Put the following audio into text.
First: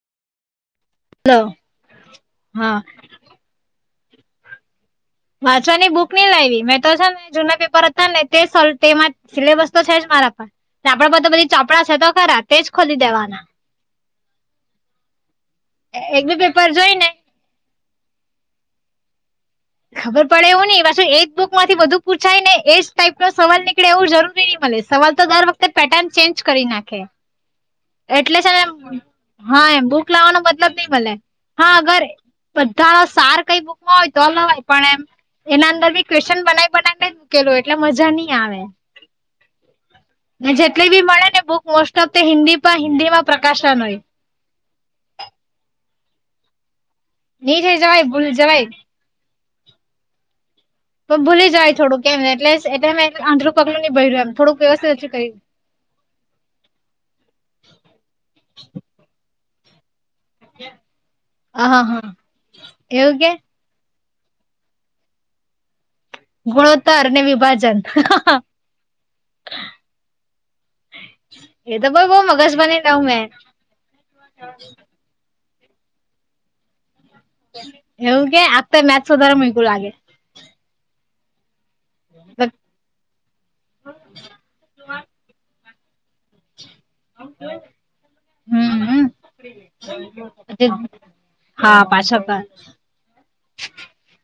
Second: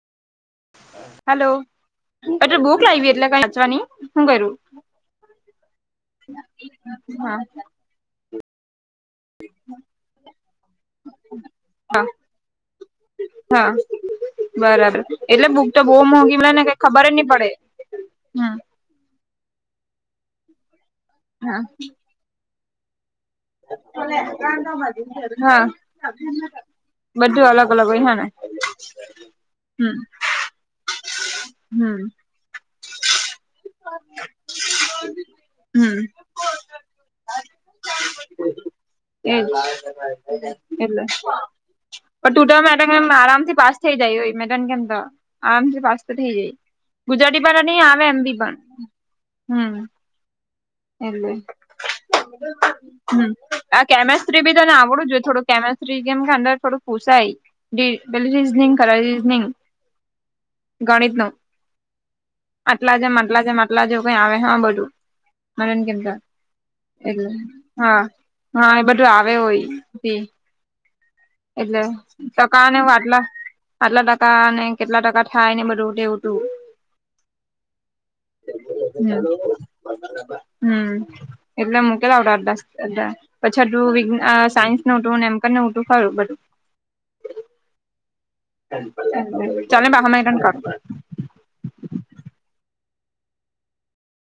Hello પટ હા book લાવ એટલે ક સાચવાની શું કરું વાંચવાની બુક નહી લાવી મેં તો છે ને હા જૂના પેપર હતા ને તે સો તેમાં. સિલેબસ તો છે જ મારા પર આપડા પર તો બધી ચોપડા છે હા તો ખરા તેજ ખોલી દેવાના. હા બરાબર એટલે બુક તો બહુ એક બી મોંઘી મળે ને પેપર કઈ જોઈ ખબર જ નહી પડે. હા. ખબર પડે એવું ને પાછું એજ બુક હા માંથી બધું પૂછાય ને એજ. ટાઈપ નો સવાલ નીકળે એવું જરૂરી નહી મળે સવાલ તો દર હા વખત પેટર્ન ચેન્જ કરી નાખે. બધું અલગ અલગ હોય હેને એટલે છે ને હા એમ હમ બુક લાવાનું બધ મતલબ ની મલે હા હમ અગર બધાના સાર કઈ બુકમાં હોય તો લવાય પણ એમ એના અંદર હમ બી ક્વેશ્ચન બનાઇ બનાઈને મૂકેલુ હોય એટલે મજા ની આવે એજ ને જેટલી બી મળે ને બુક મોસ્ટ ઓફ તો હિન્દી પણ તમે હિન્દીમાં આરામથી પાસ પ્રકાશન થઇ હોય જાય મે તન કેમ આરામથી પાસ તો થઇ જાય ગુજરાતી ભરા ની થઈ આવે જવાય એમ ભૂલી બી પણ જવાય હમ પણ એલે ભૂલી જવાય થોડુંક એમ એટલે એટલે મે હમ આંધળું પગલું આ ની ભર્યું એમ કેમેસ્ત્રી બી થોડુંક તને વ્યવસ્થિત આવડું ઓછું જોઈએ કર્યું થોડુંક કેમેસ્ત્રી કેમ કે અંદર થોડું પૂસાય રી પેલું રીઝનિંગ કરે રીઝનિંગ ગણિત નું હા હા આટલા એવું જેમ કે આટલા જેમ આટલા જેવું કઈ આવે છે બધું મને એમ કેતા ગુણોત્તર ને એટલે વિભાજન હા હા એ બધું આવે હોય તી [inaudible] એ એટલે તો બઉ બઉ મગજ ટકા ને બની દઉં વાટલા મેં આટલા ટકા અને કેટલા ટકા થાય ને બધું ટેવુ ટુ એવું કે આ તો મેચ સુધારે મુયકુ લાગે હમ એટલે મૂકે લાવટા તા એટલે મેંપછી આટલું વિ સાયન્સ ન ઉટું એમકે ઊટું થયું બધું ચાલ બાહમાં કર [inaudible] હા પાછો કર